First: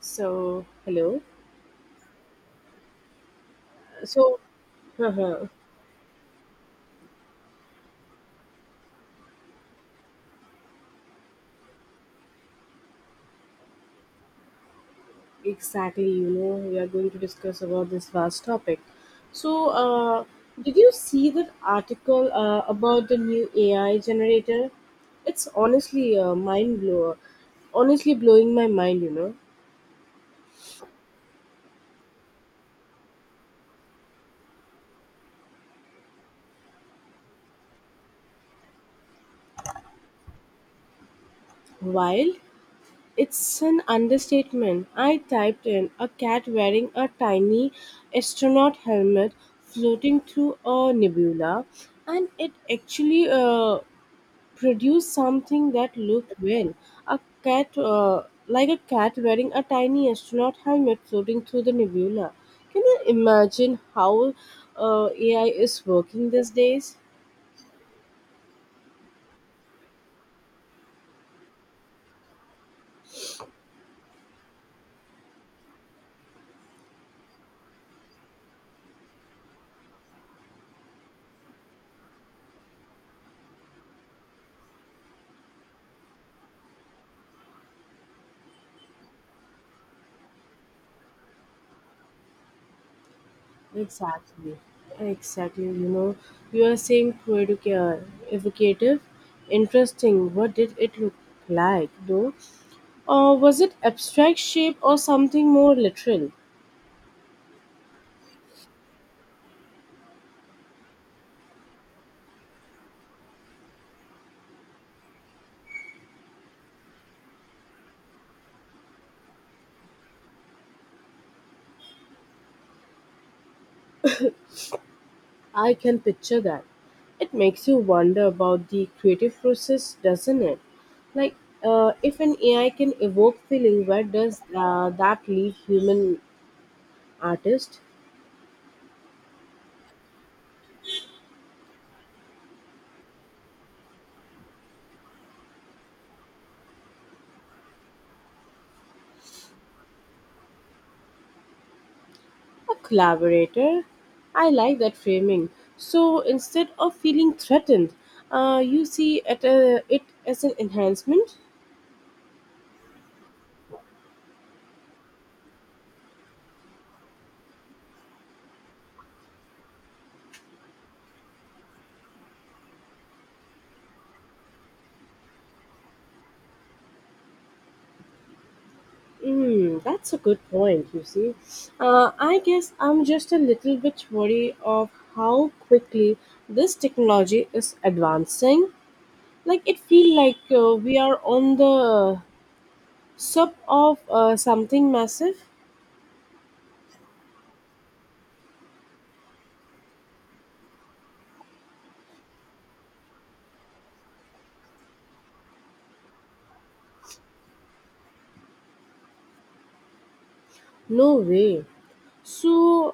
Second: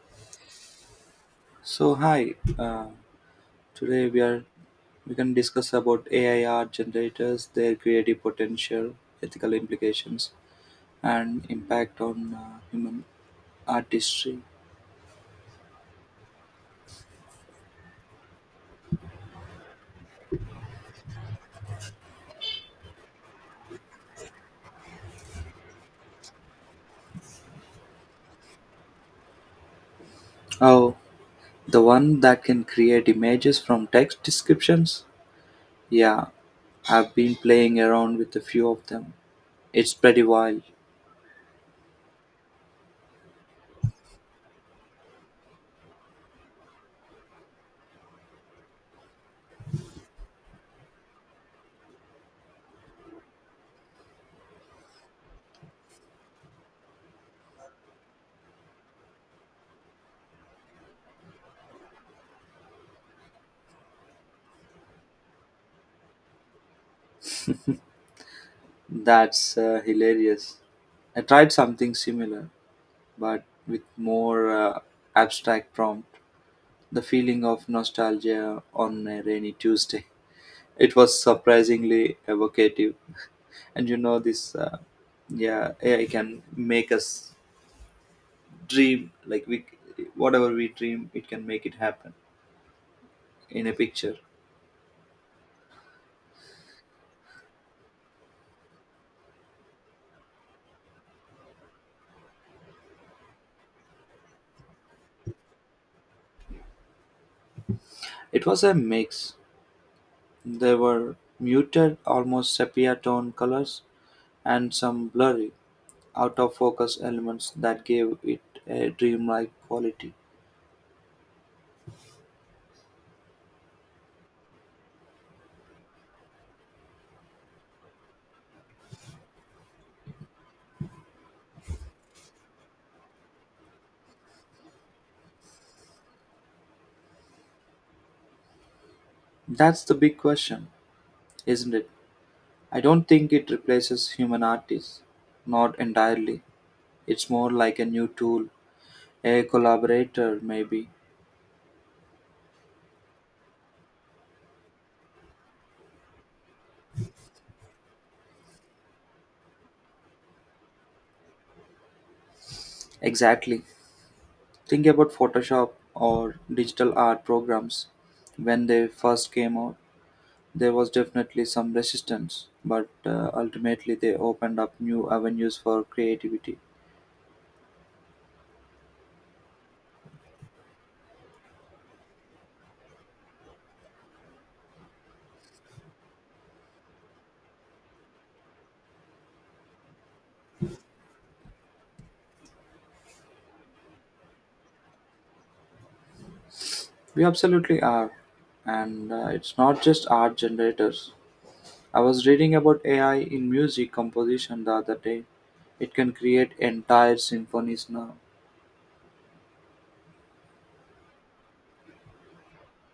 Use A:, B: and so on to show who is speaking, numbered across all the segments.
A: So, hello.
B: So hi, today we
A: So,
B: are we can discuss about AI art generators, their creative potential, ethical implications, and impact on human artistry.
A: exactly, we are going to discuss about this vast topic. So, did you see that article about the new AI generator? It's honestly a mind blower. Honestly, blowing my mind.
B: Oh, the one that can create images from text descriptions? Yeah, I've been playing around with a few of them. It's pretty wild.
A: Wild? It's an understatement. I typed in a cat wearing a tiny astronaut helmet floating through a nebula, and it actually produce something that looked well a cat like a cat wearing a tiny astronaut helmet floating through the nebula. Can you imagine how AI is working these days?
B: That's hilarious. I tried something similar, but with more abstract prompt. The feeling of nostalgia on a rainy Tuesday. It was surprisingly evocative, and you know this. Yeah, AI can make us dream like we, whatever we dream, it can make it happen in a picture.
A: Exactly, exactly, you are saying evocative. Interesting, what did it look like, though? Or was it abstract shape or something more literal?
B: It was a mix. There were muted, almost sepia tone colors and some blurry, out of focus elements that gave it a dreamlike quality.
A: I can picture that. It makes you wonder about the creative process, doesn't it? Like, if an AI can evoke feeling, where does that leave human artist?
B: That's the big question, isn't it? I don't think it replaces human artists, not entirely. It's more like a new tool, a collaborator, maybe.
A: A collaborator? I like that framing. So instead of feeling threatened, you see it as an enhancement?
B: Exactly. Think about Photoshop or digital art programs. When they first came out, there was definitely some resistance, but ultimately they opened up new avenues for creativity.
A: That's a good point, you see. I guess I'm just a little bit worried of how quickly this technology is advancing. Like it feels like we are on the sub of something massive.
B: We absolutely are. And it's not just art generators, I was reading about AI in music composition the other day. It can create entire symphonies now,
A: No way. So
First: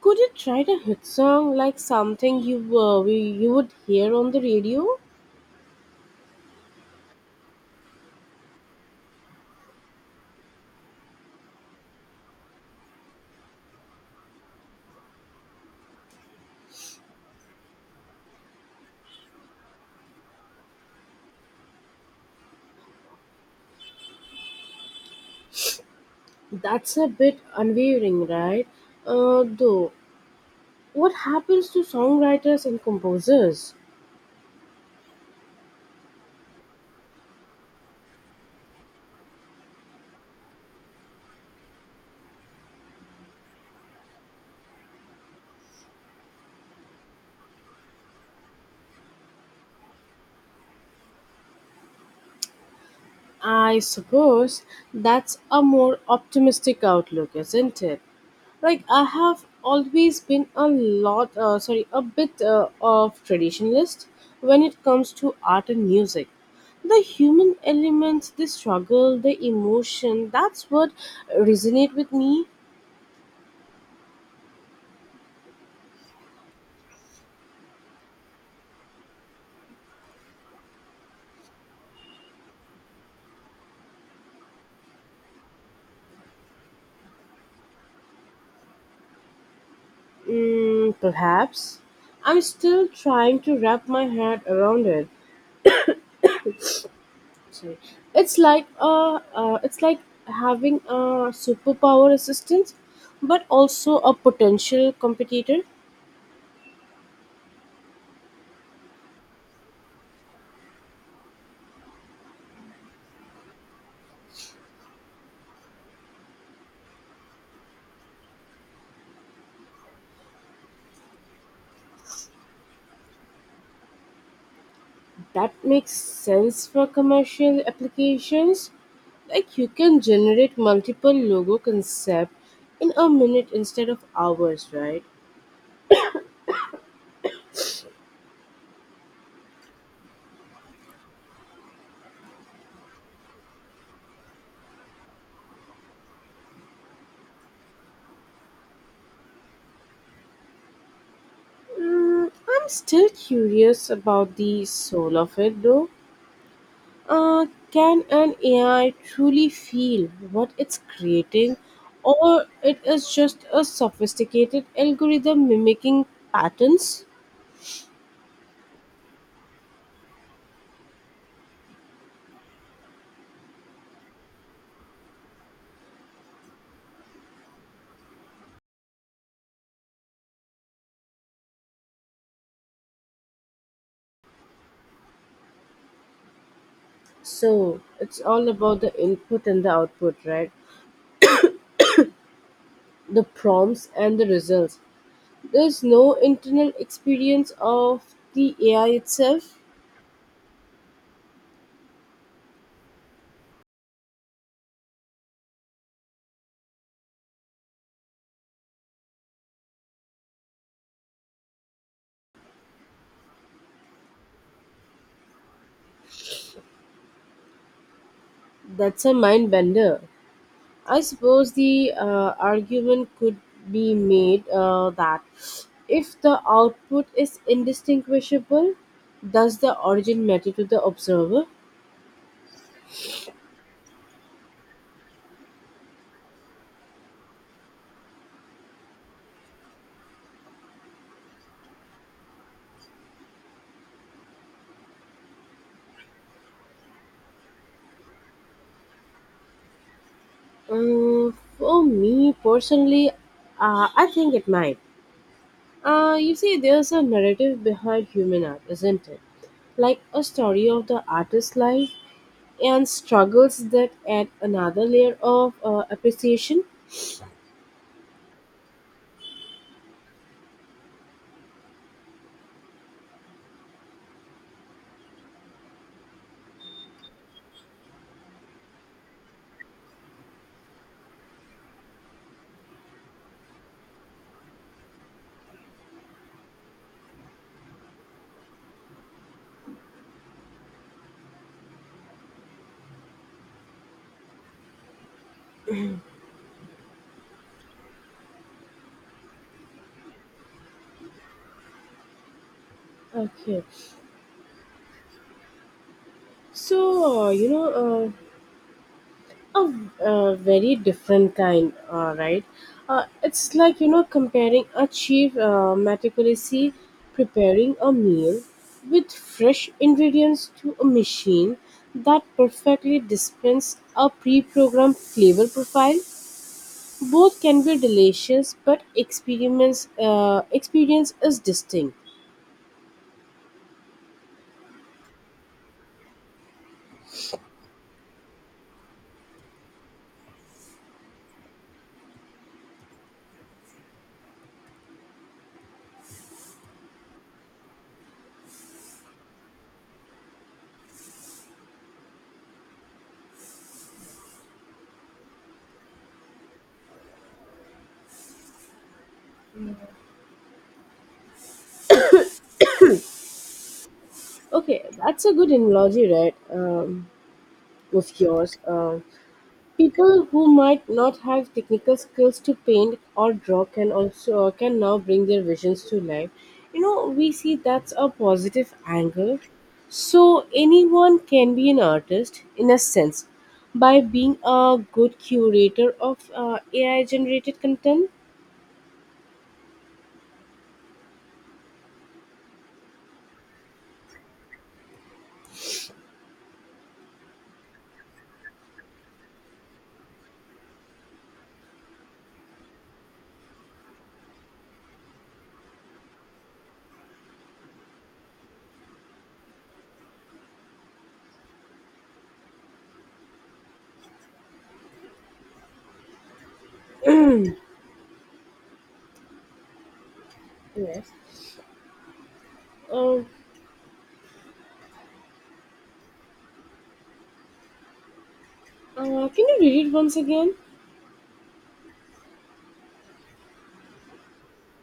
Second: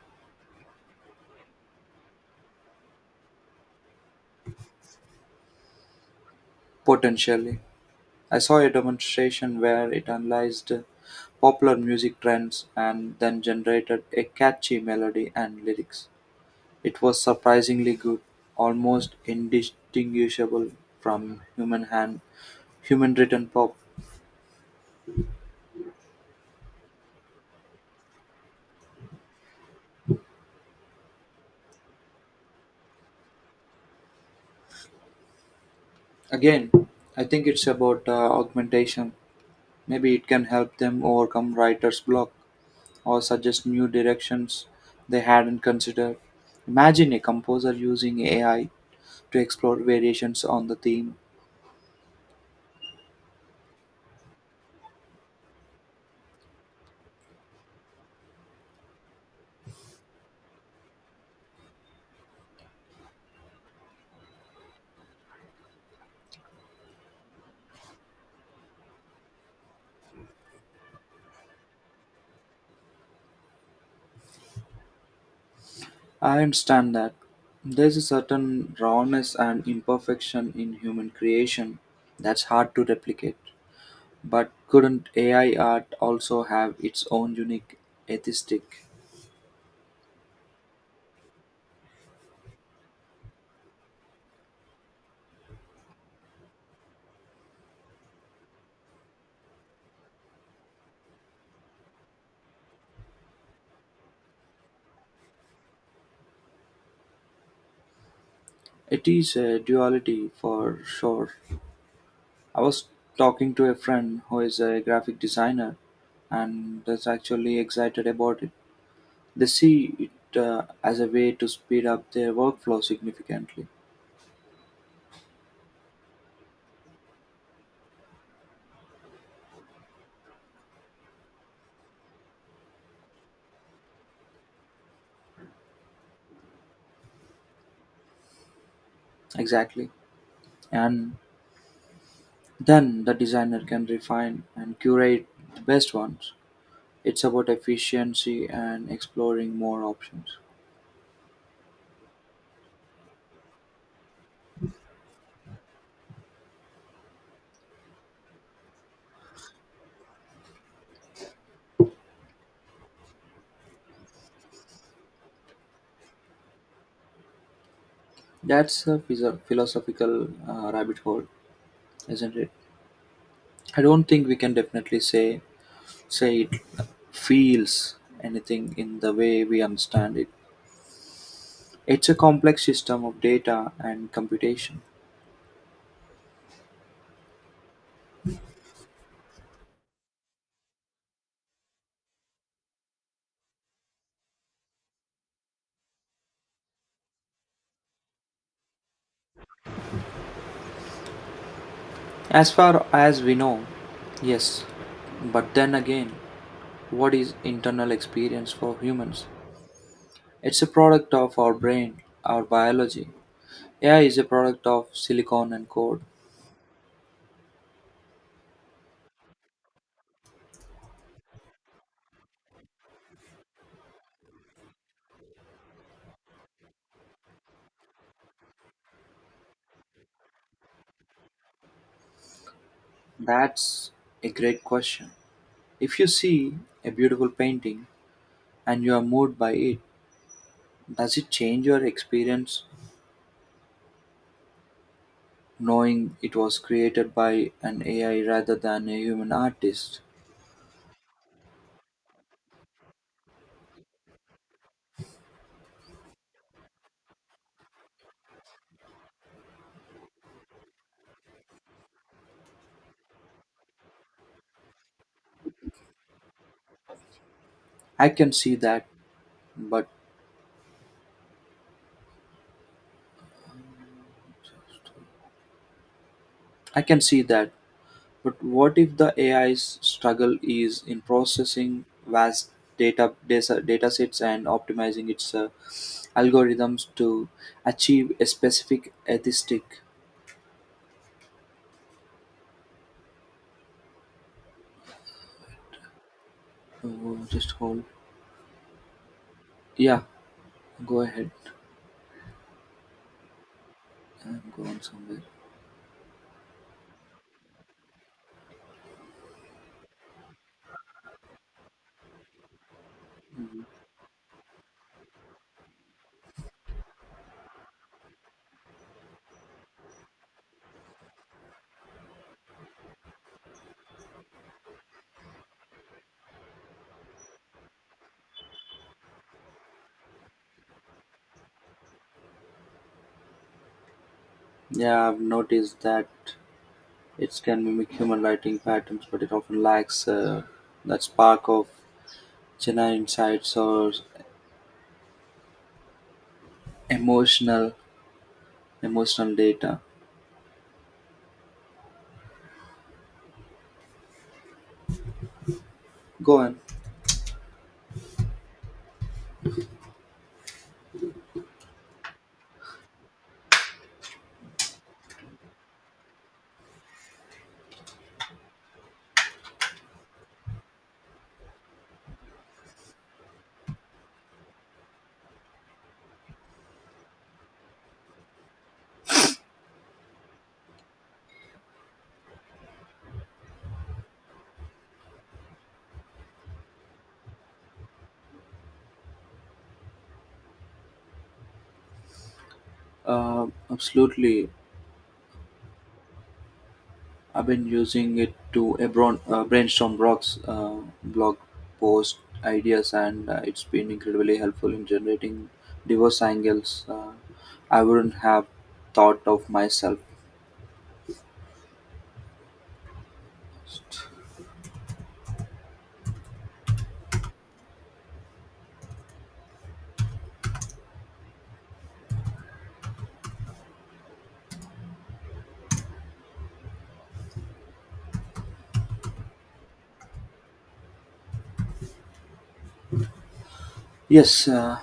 A: could you try a hit song like something you would hear on the radio?
B: potentially. I saw a demonstration where it analyzed popular music trends and then generated a catchy melody and lyrics. It was surprisingly good, almost indistinguishable from human hand, human written pop.
A: That's a bit unwavering, right? Though, what happens to songwriters and composers?
B: Again, I think it's about augmentation. Maybe it can help them overcome writer's block or suggest new directions they hadn't considered. Imagine a composer using AI to explore variations on the theme.
A: I suppose that's a more optimistic outlook, isn't it? Like I have always been a bit of traditionalist when it comes to art and music. The human elements, the struggle, the emotion, that's what resonate with me.
B: I understand that there's a certain rawness and imperfection in human creation that's hard to replicate. But couldn't AI art also have its own unique aesthetic?
A: Perhaps I'm still trying to wrap my head around it. Sorry, it's like uh, it's like having a superpower assistant but also a potential competitor.
B: It is a duality for sure. I was talking to a friend who is a graphic designer and is actually excited about it. They see it as a way to speed up their workflow significantly.
A: That makes sense for commercial applications, like you can generate multiple logo concept in a minute instead of hours, right?
B: Exactly. And then the designer can refine and curate the best ones. It's about efficiency and exploring more options.
A: I'm still curious about the soul of it, though. Uh, can an AI truly feel what it's creating, or it is just a sophisticated algorithm mimicking patterns?
B: That's a philosophical rabbit hole, isn't it? I don't think we can definitely say it feels anything in the way we understand it. It's a complex system of data and computation.
A: So it's all about the input and the output, right? The prompts and the results. There's no internal experience of the AI itself.
B: As far as we know, yes. But then again, what is internal experience for humans? It's a product of our brain, our biology. AI is a product of silicon and code.
A: That's a mind bender. I suppose the argument could be made that if the output is indistinguishable, does the origin matter to the observer?
B: That's a great question. If you see a beautiful painting and you are moved by it, does it change your experience knowing it was created by an AI rather than a human artist?
A: For me personally, I think it might. You see, there's a narrative behind human art, isn't it? Like a story of the artist's life and struggles that add another layer of appreciation.
B: I can see that, but I can see that. But what if the AI's struggle is in processing vast data sets and optimizing its algorithms to achieve a specific atheistic? Oh, just hold. Yeah, go ahead.
A: Okay,
B: I'm going somewhere.
A: so a, a very different kind, right? It's
B: Mhm.
A: like comparing a chef meticulously preparing a meal with fresh ingredients to a machine that perfectly dispenses a pre-programmed flavor profile. Both can be delicious, but experience is distinct.
B: Yeah, I've noticed that it can mimic human writing patterns, but it often lacks that spark of genuine insights or emotional emotional data. Go on.
A: Okay, that's a good analogy, right? Of yours. People who might not have technical skills to paint or draw can now bring their visions to life. We see that's a positive angle. So anyone can be an artist in a sense by being a good curator of AI generated content.
B: Absolutely. I've been using it to brainstorm blog post ideas, and it's been incredibly helpful in generating diverse angles I wouldn't have thought of myself.
A: Yes. Uh, can you read it once again?
B: Yes, uh,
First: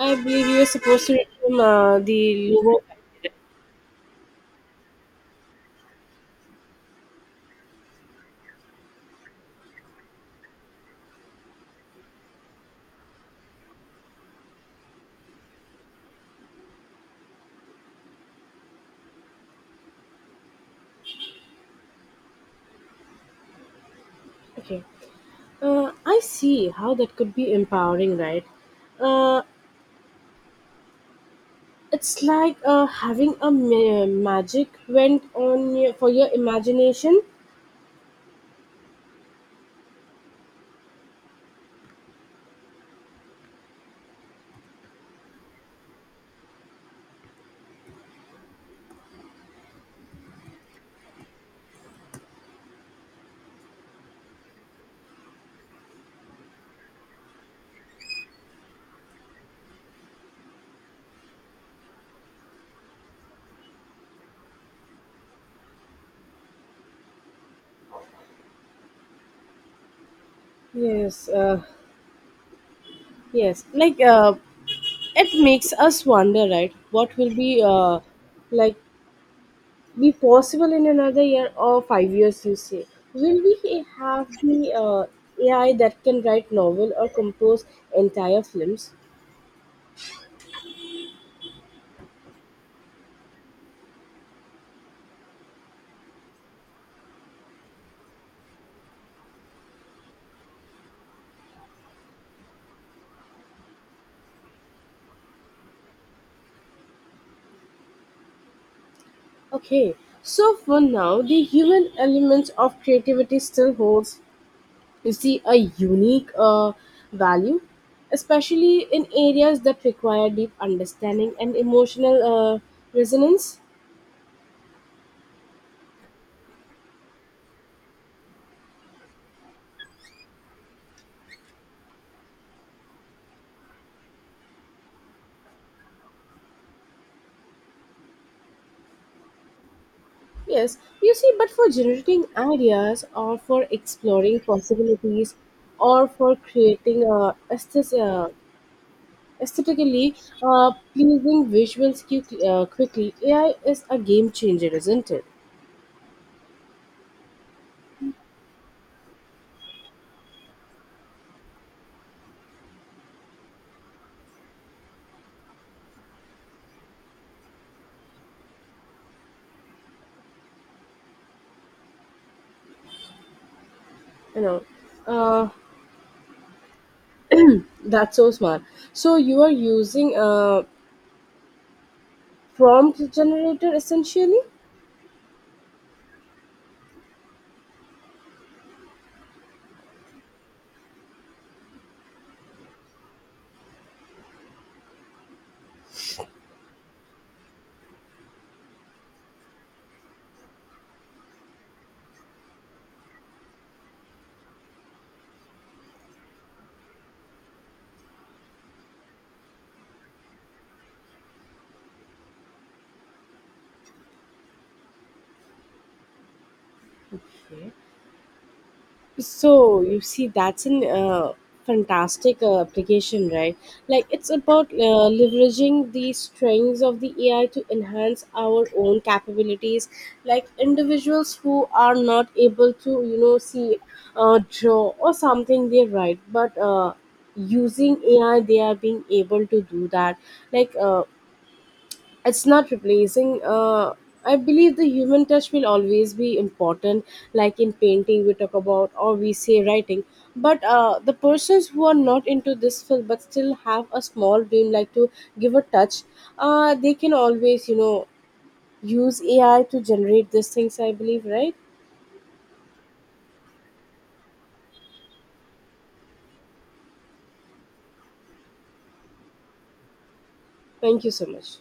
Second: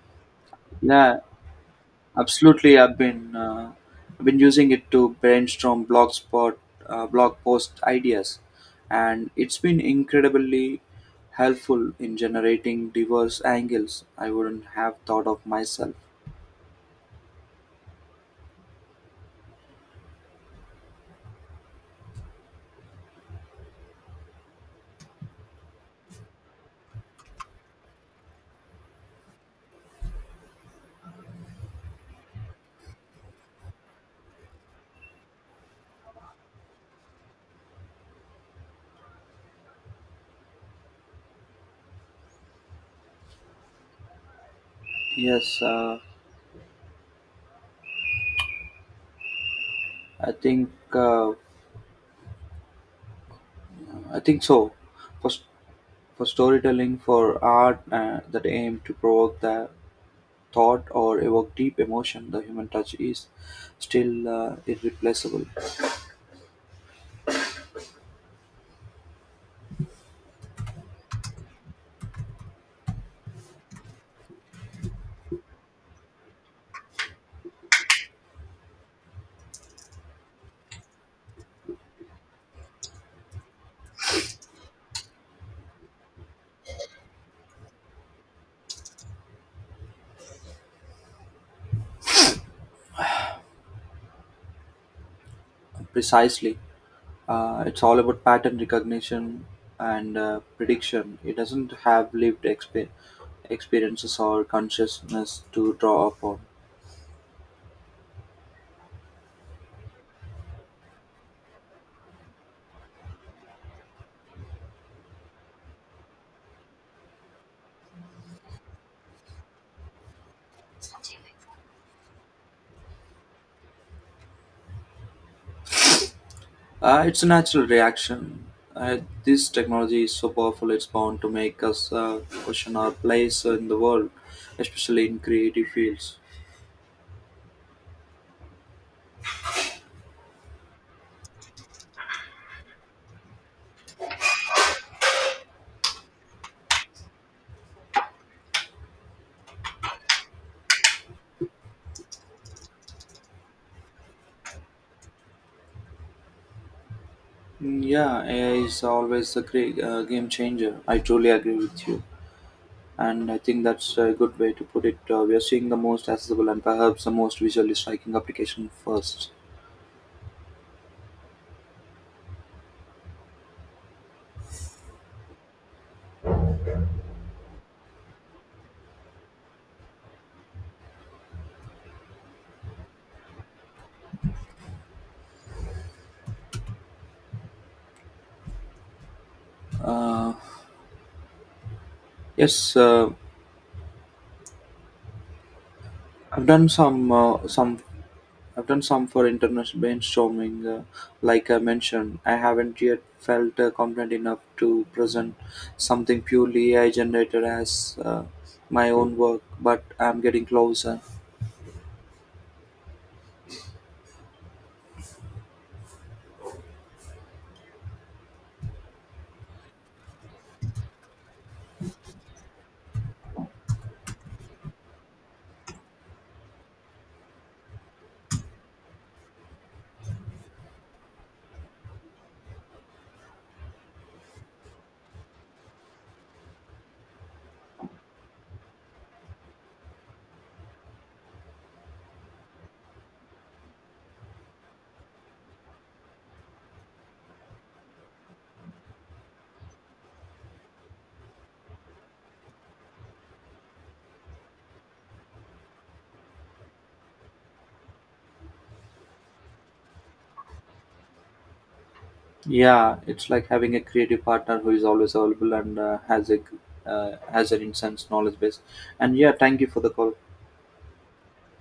A: I believe you were supposed to
B: yeah,
A: read from the
B: absolutely.
A: logo.
B: I've been using it to brainstorm blog post ideas, and it's been incredibly helpful in generating diverse angles I wouldn't have thought of myself.
A: Okay. I see how that could be empowering, right? Uh, It's like having a magic went for your imagination.
B: Yes, uh, I think uh, I think so. For, s- for storytelling, for art that aim to provoke the thought or evoke deep emotion, the human touch is still irreplaceable.
A: Yes, yes. Like it makes us wonder, right? What will be like be possible in another year or 5 years? You say, will we have the AI that can write novel or compose entire films?
B: Precisely, it's all about pattern recognition and prediction. It doesn't have lived experiences or consciousness to draw upon.
A: Okay. So for now, the human elements of creativity still holds, you see, a unique value, especially in areas that require deep understanding and emotional resonance.
B: It's a natural reaction. Uh, this technology is so powerful, it's bound to make us question our place in the world, especially in creative fields.
A: Yes, you see, but for generating ideas or for exploring possibilities or for creating aesthetically pleasing visuals quickly, AI is a game changer, isn't it?
B: Mm, yeah, AI is always a game changer. I truly agree with you. And I think that's a good way to put it. We are seeing the most accessible and perhaps the most visually striking application first.
A: you know uh, that's so smart. So you are using a prompt generator, essentially.
B: Uh, yes, uh, I've done some I've done some for international brainstorming. Like I mentioned, I haven't yet felt confident enough to present something purely AI generated as my own work, but I'm getting closer.
A: Okay. So you see, that's an fantastic application, right? Like it's about leveraging the strengths of the AI to enhance our own capabilities. Like individuals who are not able to, see, draw or something they write, but using AI, they are being able to do that. Like. Uh, it's not replacing, I believe the human touch will always be important, like in painting we talk about or we say writing, but the persons who are not into this field but still have a small dream like to give a touch, they can always use AI to generate these things, I believe, right?
B: Yeah, it's like having a creative partner who is always available and has an intense knowledge base. And yeah, thank you for the call.
A: Thank you so much.